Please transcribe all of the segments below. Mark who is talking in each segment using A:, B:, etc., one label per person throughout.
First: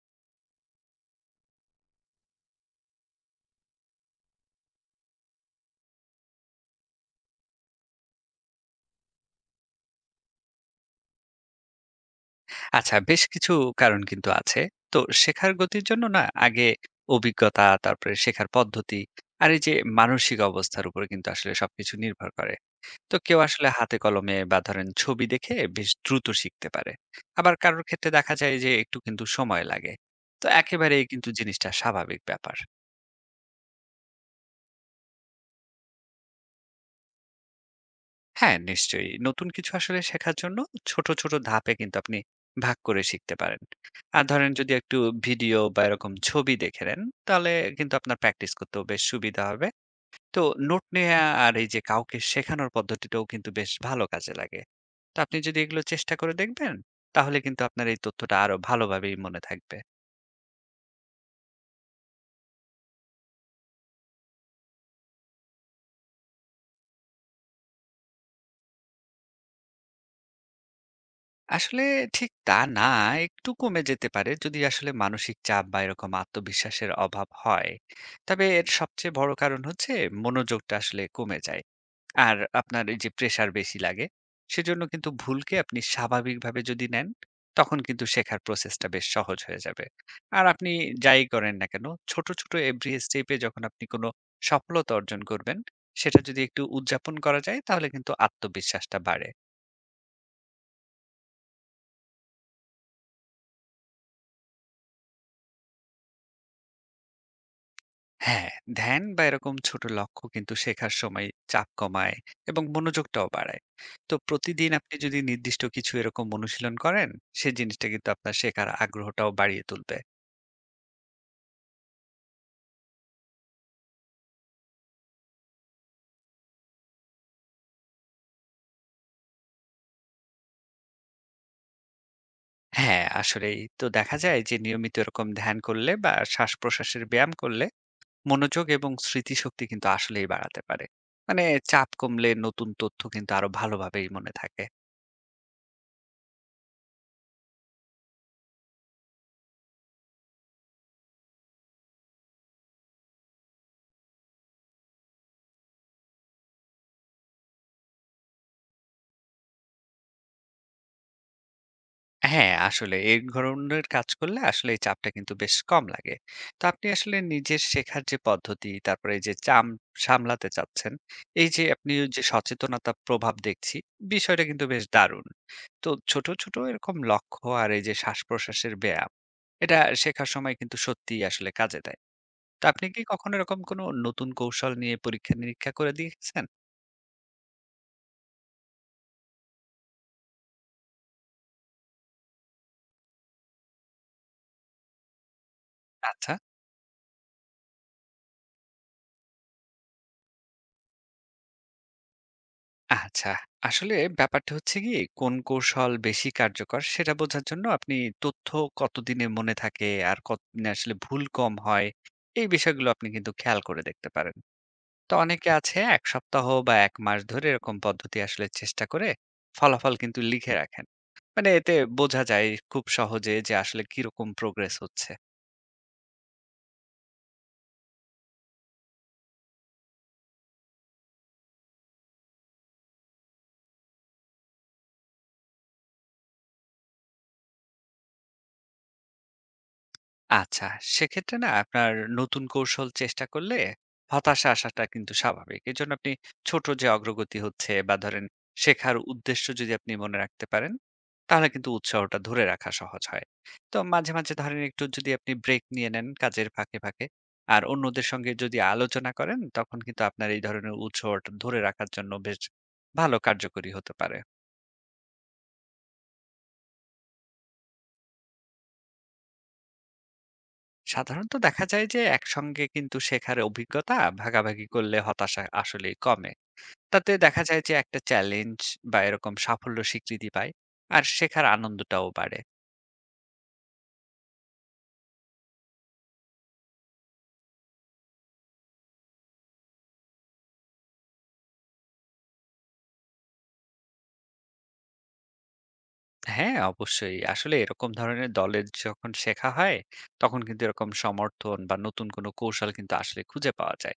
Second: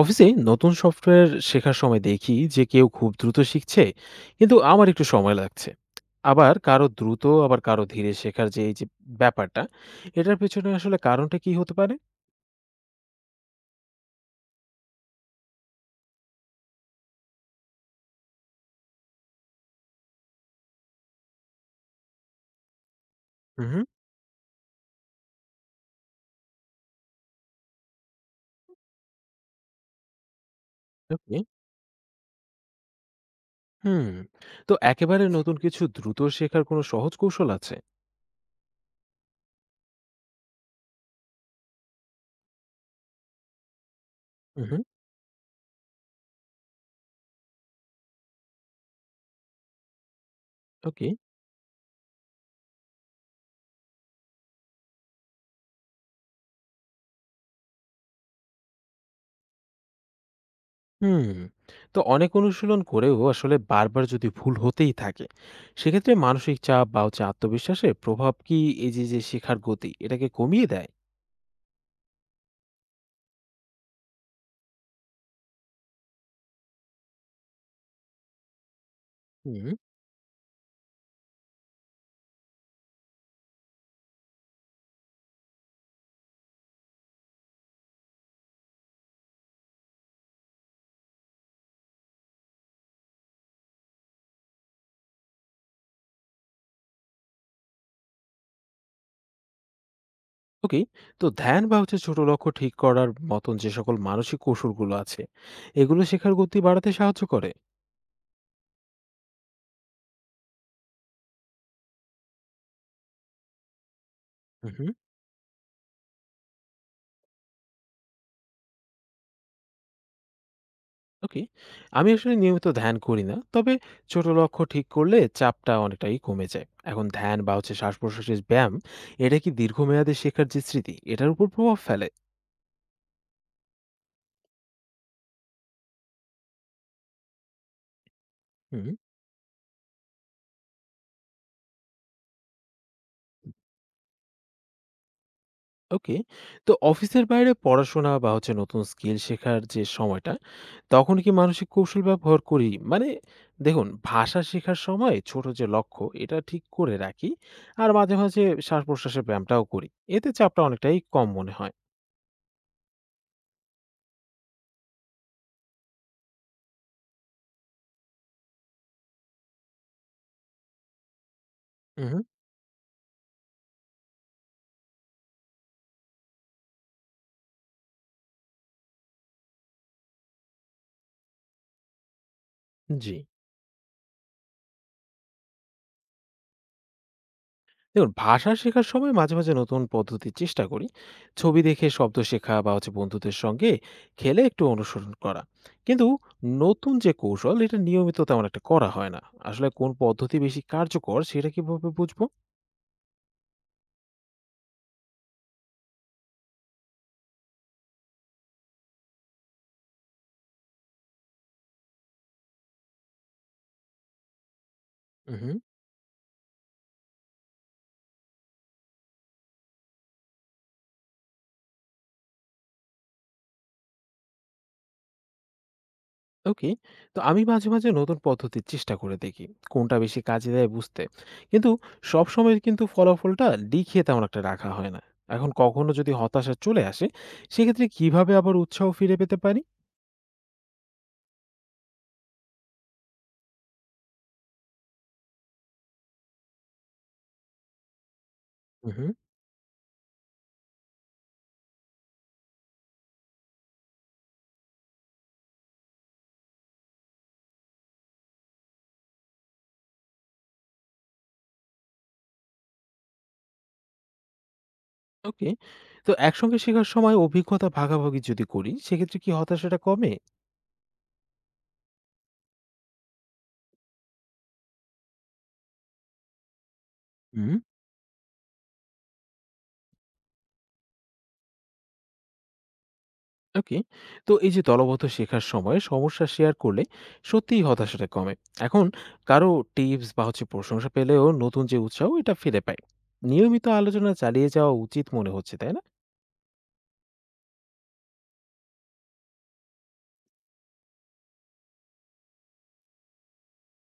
A: অফিসে নতুন সফটওয়্যার শেখার সময় দেখি যে কেউ খুব দ্রুত শিখছে, কিন্তু আমার একটু সময় লাগছে। আবার কারো দ্রুত আবার কারো ধীরে শেখার যে এই যে ব্যাপারটা, এটার পেছনে আসলে কারণটা কি হতে পারে?
B: আচ্ছা, বেশ কিছু কারণ কিন্তু আছে। তো শেখার গতির জন্য না আগে অভিজ্ঞতা, তারপরে শেখার পদ্ধতি আর এই যে মানসিক অবস্থার উপর কিন্তু আসলে সবকিছু নির্ভর করে। তো কেউ আসলে
A: হুম।
B: হাতে কলমে বা ধরেন ছবি দেখে বেশ দ্রুত শিখতে পারে। আবার কারোর ক্ষেত্রে দেখা যায় যে একটু কিন্তু সময় লাগে। তো একেবারেই কিন্তু
A: ওকে।
B: জিনিসটা স্বাভাবিক ব্যাপার।
A: হুম। তো একেবারে নতুন কিছু দ্রুত শেখার কোনো সহজ কৌশল আছে?
B: হ্যাঁ, নিশ্চয়ই। নতুন কিছু আসলে শেখার জন্য ছোট, ছোট ধাপে কিন্তু আপনি ভাগ করে শিখতে পারেন। আর ধরেন যদি
A: হুম।
B: একটু ভিডিও বা এরকম ছবি দেখে নেন, তাহলে কিন্তু আপনার প্র্যাকটিস করতেও বেশ সুবিধা হবে। তো নোট
A: ওকে।
B: নেয়া আর এই যে কাউকে শেখানোর পদ্ধতিটাও কিন্তু বেশ ভালো কাজে লাগে। তো আপনি যদি এগুলো চেষ্টা করে দেখবেন, তাহলে কিন্তু আপনার এই তথ্যটা আরো ভালোভাবেই মনে থাকবে।
A: হুম। তো অনেক অনুশীলন করেও আসলে বারবার যদি ভুল হতেই থাকে, সেক্ষেত্রে মানসিক চাপ বা হচ্ছে আত্মবিশ্বাসের প্রভাব কি এই যে যে শেখার গতি এটাকে কমিয়ে দেয়?
B: আসলে ঠিক তা না। একটু কমে যেতে পারে যদি আসলে মানসিক চাপ বা এরকম আত্মবিশ্বাসের অভাব হয়। তবে এর সবচেয়ে বড় কারণ
A: হুম।
B: হচ্ছে মনোযোগটা আসলে কমে যায়। আর আপনার এই যে প্রেশার বেশি লাগে, সেজন্য কিন্তু ভুলকে আপনি স্বাভাবিকভাবে যদি নেন, তখন কিন্তু শেখার প্রসেসটা বেশ সহজ হয়ে যাবে। আর আপনি যাই করেন না কেন, ছোট, ছোট এভরি স্টেপে যখন আপনি কোনো সফলতা অর্জন করবেন, সেটা যদি একটু উদযাপন করা যায়, তাহলে কিন্তু আত্মবিশ্বাসটা বাড়ে।
A: ওকে। তো ধ্যান বা হচ্ছে ছোট লক্ষ্য ঠিক করার মতন যে সকল মানসিক কৌশলগুলো আছে, এগুলো শেখার গতি বাড়াতে সাহায্য করে?
B: হ্যাঁ, ধ্যান বা এরকম ছোট লক্ষ্য কিন্তু শেখার সময় চাপ কমায় এবং মনোযোগটাও বাড়ায়। তো প্রতিদিন
A: হুম।
B: আপনি যদি নির্দিষ্ট কিছু এরকম অনুশীলন করেন, সেই জিনিসটা কিন্তু আপনার শেখার আগ্রহটাও বাড়িয়ে তুলবে।
A: ওকে। আমি আসলে নিয়মিত ধ্যান করি না, তবে ছোট লক্ষ্য ঠিক করলে চাপটা অনেকটাই কমে যায়। এখন ধ্যান বা হচ্ছে শ্বাস প্রশ্বাসের ব্যায়াম, এটা কি দীর্ঘমেয়াদে শেখার যে স্মৃতি, এটার উপর প্রভাব ফেলে?
B: হ্যাঁ, আসলেই তো দেখা যায় যে নিয়মিত এরকম ধ্যান করলে বা শ্বাস-প্রশ্বাসের ব্যায়াম করলে মনোযোগ
A: হুম।
B: এবং স্মৃতিশক্তি কিন্তু আসলেই বাড়াতে পারে। মানে চাপ কমলে নতুন তথ্য কিন্তু আরো ভালোভাবেই মনে থাকে।
A: ওকে। তো অফিসের বাইরে পড়াশোনা বা হচ্ছে নতুন স্কিল শেখার যে সময়টা, তখন কি মানসিক কৌশল ব্যবহার করি? মানে দেখুন, ভাষা শেখার সময় ছোট যে লক্ষ্য, এটা ঠিক করে রাখি। আর মাঝে, মাঝে শ্বাস-প্রশ্বাসের ব্যায়ামটাও করি। এতে চাপটা অনেকটাই কম মনে হয়।
B: হ্যাঁ, আসলে এই ধরনের কাজ করলে আসলে এই চাপটা কিন্তু বেশ কম লাগে। তো আপনি আসলে নিজের শেখার যে পদ্ধতি, তারপরে এই যে চাম সামলাতে চাচ্ছেন, এই যে আপনি ওই
A: উহু।
B: যে সচেতনতা প্রভাব দেখছি, বিষয়টা কিন্তু বেশ দারুণ। তো ছোট, ছোট এরকম লক্ষ্য আর এই যে শ্বাসপ্রশ্বাসের ব্যায়াম, এটা শেখার সময় কিন্তু সত্যিই আসলে কাজে দেয়। তো আপনি কি
A: জি।
B: কখনো এরকম কোনো নতুন কৌশল নিয়ে পরীক্ষা-নিরীক্ষা করে দিয়েছেন?
A: দেখুন, ভাষা শেখার সময় মাঝে, মাঝে নতুন পদ্ধতির চেষ্টা করি। ছবি দেখে শব্দ শেখা বা হচ্ছে বন্ধুদের সঙ্গে খেলে একটু অনুসরণ করা। কিন্তু
B: আচ্ছা।
A: নতুন যে কৌশল, এটা নিয়মিত তেমন একটা করা হয় না। আসলে কোন পদ্ধতি বেশি কার্যকর, সেটা কিভাবে বুঝবো?
B: আচ্ছা। আসলে ব্যাপারটা হচ্ছে কি, কোন কৌশল বেশি কার্যকর সেটা বোঝার জন্য আপনি তথ্য কতদিনে মনে থাকে আর কতদিনে আসলে ভুল কম হয়, এই বিষয়গুলো আপনি কিন্তু খেয়াল করে দেখতে পারেন। তো অনেকে
A: উহু।
B: আছে ১ সপ্তাহ বা ১ মাস ধরে এরকম পদ্ধতি আসলে চেষ্টা করে ফলাফল কিন্তু লিখে রাখেন। মানে এতে বোঝা যায় খুব সহজে যে আসলে কিরকম প্রোগ্রেস হচ্ছে।
A: ওকে। তো আমি মাঝে মাঝে নতুন পদ্ধতির চেষ্টা করে দেখি কোনটা বেশি কাজে দেয় বুঝতে, কিন্তু সব সময় কিন্তু ফলাফলটা লিখে তেমন একটা রাখা হয় না। এখন কখনো যদি হতাশা চলে আসে, সেক্ষেত্রে কিভাবে আবার উৎসাহ ফিরে পেতে পারি?
B: আচ্ছা, সেক্ষেত্রে না আপনার নতুন কৌশল চেষ্টা করলে হতাশা আসাটা কিন্তু স্বাভাবিক। এজন্য আপনি ছোট যে অগ্রগতি হচ্ছে বা ধরেন শেখার
A: হুম।
B: উদ্দেশ্য যদি আপনি মনে রাখতে পারেন, তাহলে কিন্তু উৎসাহটা ধরে রাখা সহজ হয়। তো মাঝে, মাঝে ধরেন একটু যদি আপনি ব্রেক নিয়ে নেন কাজের ফাঁকে, ফাঁকে আর অন্যদের সঙ্গে যদি আলোচনা করেন তখন কিন্তু আপনার এই ধরনের উৎসাহটা ধরে রাখার জন্য বেশ ভালো কার্যকরী হতে পারে।
A: ওকে। তো একসঙ্গে শেখার সময় অভিজ্ঞতা ভাগাভাগি যদি করি, সেক্ষেত্রে কি হতাশাটা কমে?
B: সাধারণত দেখা যায় যে একসঙ্গে কিন্তু শেখার অভিজ্ঞতা ভাগাভাগি করলে হতাশা আসলেই কমে। তাতে দেখা
A: হুম।
B: যায় যে একটা চ্যালেঞ্জ বা এরকম সাফল্য স্বীকৃতি পায় আর শেখার আনন্দটাও বাড়ে।
A: ওকে। তো এই যে দলবদ্ধ শেখার সময় সমস্যা শেয়ার করলে সত্যিই হতাশাটা কমে। এখন কারো টিপস বা হচ্ছে প্রশংসা পেলেও নতুন যে উৎসাহ, এটা ফিরে পায়। নিয়মিত আলোচনা চালিয়ে যাওয়া উচিত মনে হচ্ছে, তাই না?
B: হ্যাঁ, অবশ্যই। আসলে এরকম ধরনের দলের যখন শেখা হয়, তখন কিন্তু এরকম সমর্থন বা নতুন কোনো কৌশল কিন্তু আসলে খুঁজে পাওয়া যায়।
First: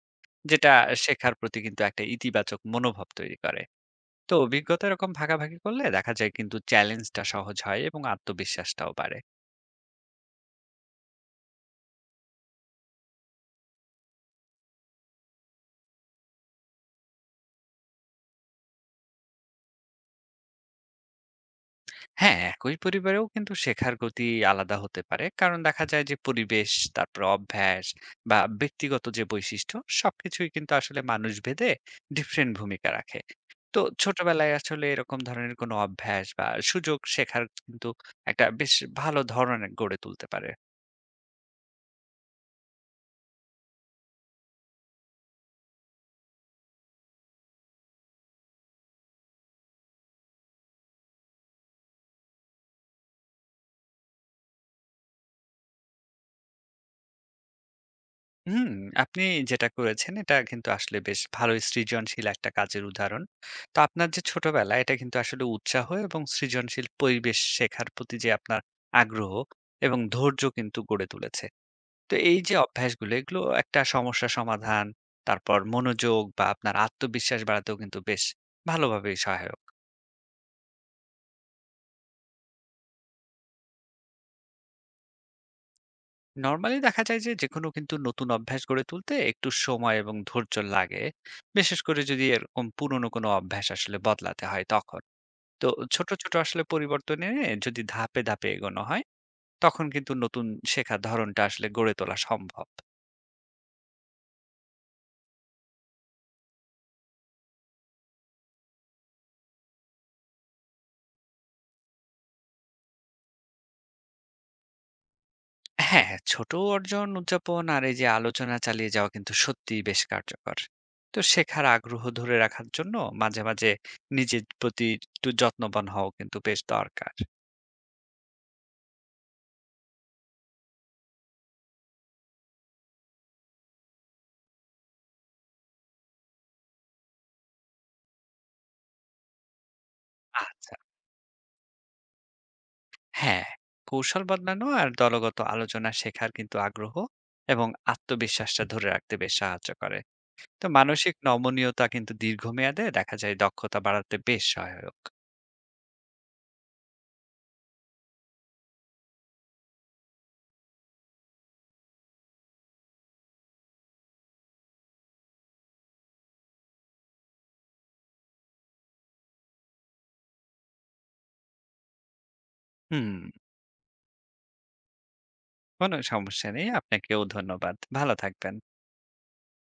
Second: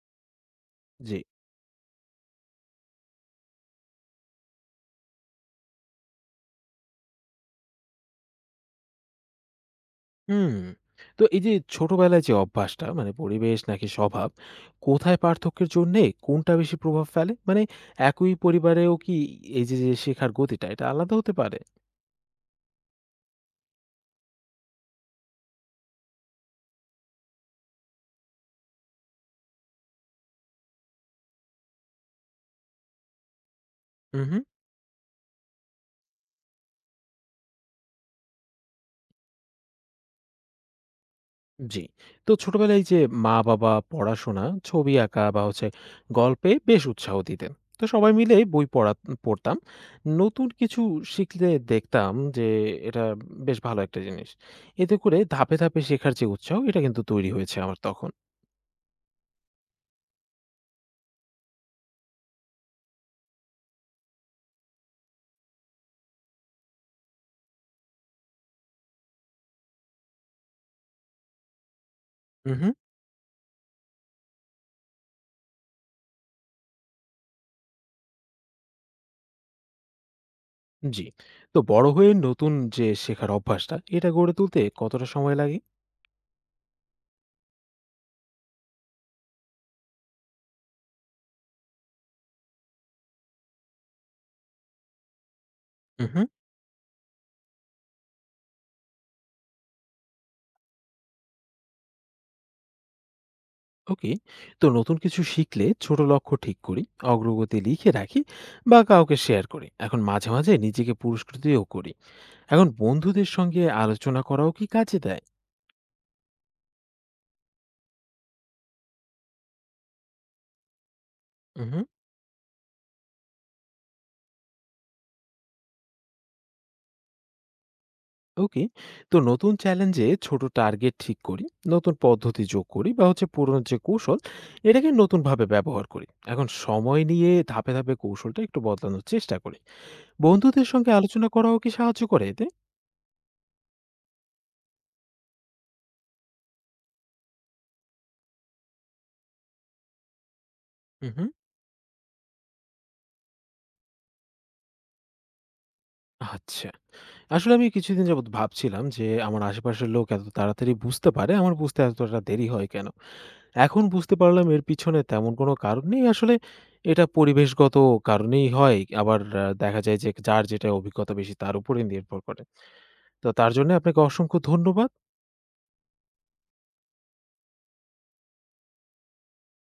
B: যেটা
A: জি।
B: শেখার প্রতি কিন্তু একটা ইতিবাচক মনোভাব তৈরি করে। তো অভিজ্ঞতা এরকম ভাগাভাগি করলে দেখা যায় কিন্তু চ্যালেঞ্জটা সহজ হয় এবং আত্মবিশ্বাসটাও বাড়ে।
A: হুম। তো এই যে ছোটবেলায় যে অভ্যাসটা মানে পরিবেশ নাকি স্বভাব, কোথায় পার্থক্যের জন্যে কোনটা বেশি প্রভাব ফেলে? মানে একই পরিবারেও কি এই যে, যে শেখার গতিটা এটা আলাদা হতে পারে?
B: হ্যাঁ, একই পরিবারেও কিন্তু শেখার গতি আলাদা হতে পারে। কারণ দেখা যায় যে পরিবেশ, তারপরে অভ্যাস বা ব্যক্তিগত যে বৈশিষ্ট্য সবকিছুই কিন্তু আসলে মানুষ ভেদে ডিফারেন্ট ভূমিকা রাখে। তো
A: উহু।
B: ছোটবেলায় আসলে এরকম ধরনের কোনো অভ্যাস বা সুযোগ শেখার কিন্তু একটা বেশ ভালো ধরনের গড়ে তুলতে পারে।
A: জি। তো ছোটবেলায় যে মা-বাবা পড়াশোনা, ছবি আঁকা বা হচ্ছে গল্পে বেশ উৎসাহ দিতেন। তো সবাই মিলে বই পড়া পড়তাম। নতুন কিছু শিখলে দেখতাম যে এটা বেশ ভালো একটা জিনিস। এতে করে ধাপে, ধাপে শেখার যে উৎসাহ, এটা কিন্তু তৈরি হয়েছে আমার তখন।
B: হুম, আপনি যেটা করেছেন এটা কিন্তু আসলে বেশ ভালোই সৃজনশীল একটা কাজের উদাহরণ। তো আপনার যে ছোটবেলা এটা কিন্তু আসলে উৎসাহ এবং সৃজনশীল পরিবেশ শেখার প্রতি যে আপনার আগ্রহ এবং ধৈর্য কিন্তু গড়ে তুলেছে। তো এই যে
A: উহু,
B: অভ্যাসগুলো এগুলো একটা সমস্যা সমাধান, তারপর মনোযোগ বা আপনার আত্মবিশ্বাস বাড়াতেও কিন্তু বেশ ভালোভাবেই সহায়ক।
A: জি। তো বড় হয়ে নতুন যে শেখার অভ্যাসটা, এটা গড়ে তুলতে কতটা সময় লাগে?
B: নরমালি দেখা যায় যে যেকোনো কিন্তু নতুন অভ্যাস গড়ে তুলতে একটু সময় এবং ধৈর্য লাগে। বিশেষ করে যদি এরকম পুরনো কোনো অভ্যাস আসলে বদলাতে হয় তখন। তো ছোট,
A: উহু।
B: ছোট আসলে পরিবর্তন এনে যদি ধাপে, ধাপে এগোনো হয়, তখন কিন্তু নতুন শেখার ধরনটা আসলে গড়ে তোলা সম্ভব।
A: ওকে। তো নতুন কিছু শিখলে ছোট লক্ষ্য ঠিক করি, অগ্রগতি লিখে রাখি বা কাউকে শেয়ার করি। এখন মাঝে মাঝে নিজেকে পুরস্কৃতও করি। এখন বন্ধুদের সঙ্গে আলোচনা করাও কি কাজে দেয়?
B: হ্যাঁ, হ্যাঁ, ছোট অর্জন উদযাপন আর এই যে আলোচনা চালিয়ে যাওয়া কিন্তু সত্যিই বেশ কার্যকর। তো শেখার
A: হুম।
B: আগ্রহ ধরে রাখার জন্য মাঝে, মাঝে নিজের প্রতি একটু যত্নবান হওয়াও কিন্তু বেশ দরকার।
A: ওকে। তো নতুন চ্যালেঞ্জে ছোট টার্গেট ঠিক করি, নতুন পদ্ধতি যোগ করি বা হচ্ছে পুরনো যে কৌশল, এটাকে নতুনভাবে ব্যবহার করি। এখন সময় নিয়ে ধাপে ধাপে কৌশলটা একটু বদলানোর চেষ্টা করি। বন্ধুদের
B: আচ্ছা,
A: সঙ্গে আলোচনা করাও কি সাহায্য করে এতে?
B: হ্যাঁ, কৌশল বদলানো আর দলগত আলোচনা শেখার কিন্তু আগ্রহ এবং আত্মবিশ্বাসটা ধরে রাখতে বেশ সাহায্য করে। তো মানসিক
A: হুম।
B: নমনীয়তা কিন্তু দীর্ঘমেয়াদে দেখা যায় দক্ষতা বাড়াতে বেশ সহায়ক।
A: আচ্ছা। আসলে আমি কিছুদিন যাবৎ ভাবছিলাম যে, আমার আশেপাশের লোক এত তাড়াতাড়ি বুঝতে পারে, আমার বুঝতে এতটা দেরি হয় কেন? এখন বুঝতে পারলাম এর পিছনে তেমন কোনো কারণ নেই। আসলে এটা পরিবেশগত কারণেই হয়। আবার দেখা যায় যে, যার যেটা অভিজ্ঞতা বেশি তার উপরেই নির্ভর করে।
B: হুম।
A: তো তার জন্য আপনাকে অসংখ্য ধন্যবাদ।
B: কোনো সমস্যা নেই, আপনাকেও ধন্যবাদ। ভালো থাকবেন।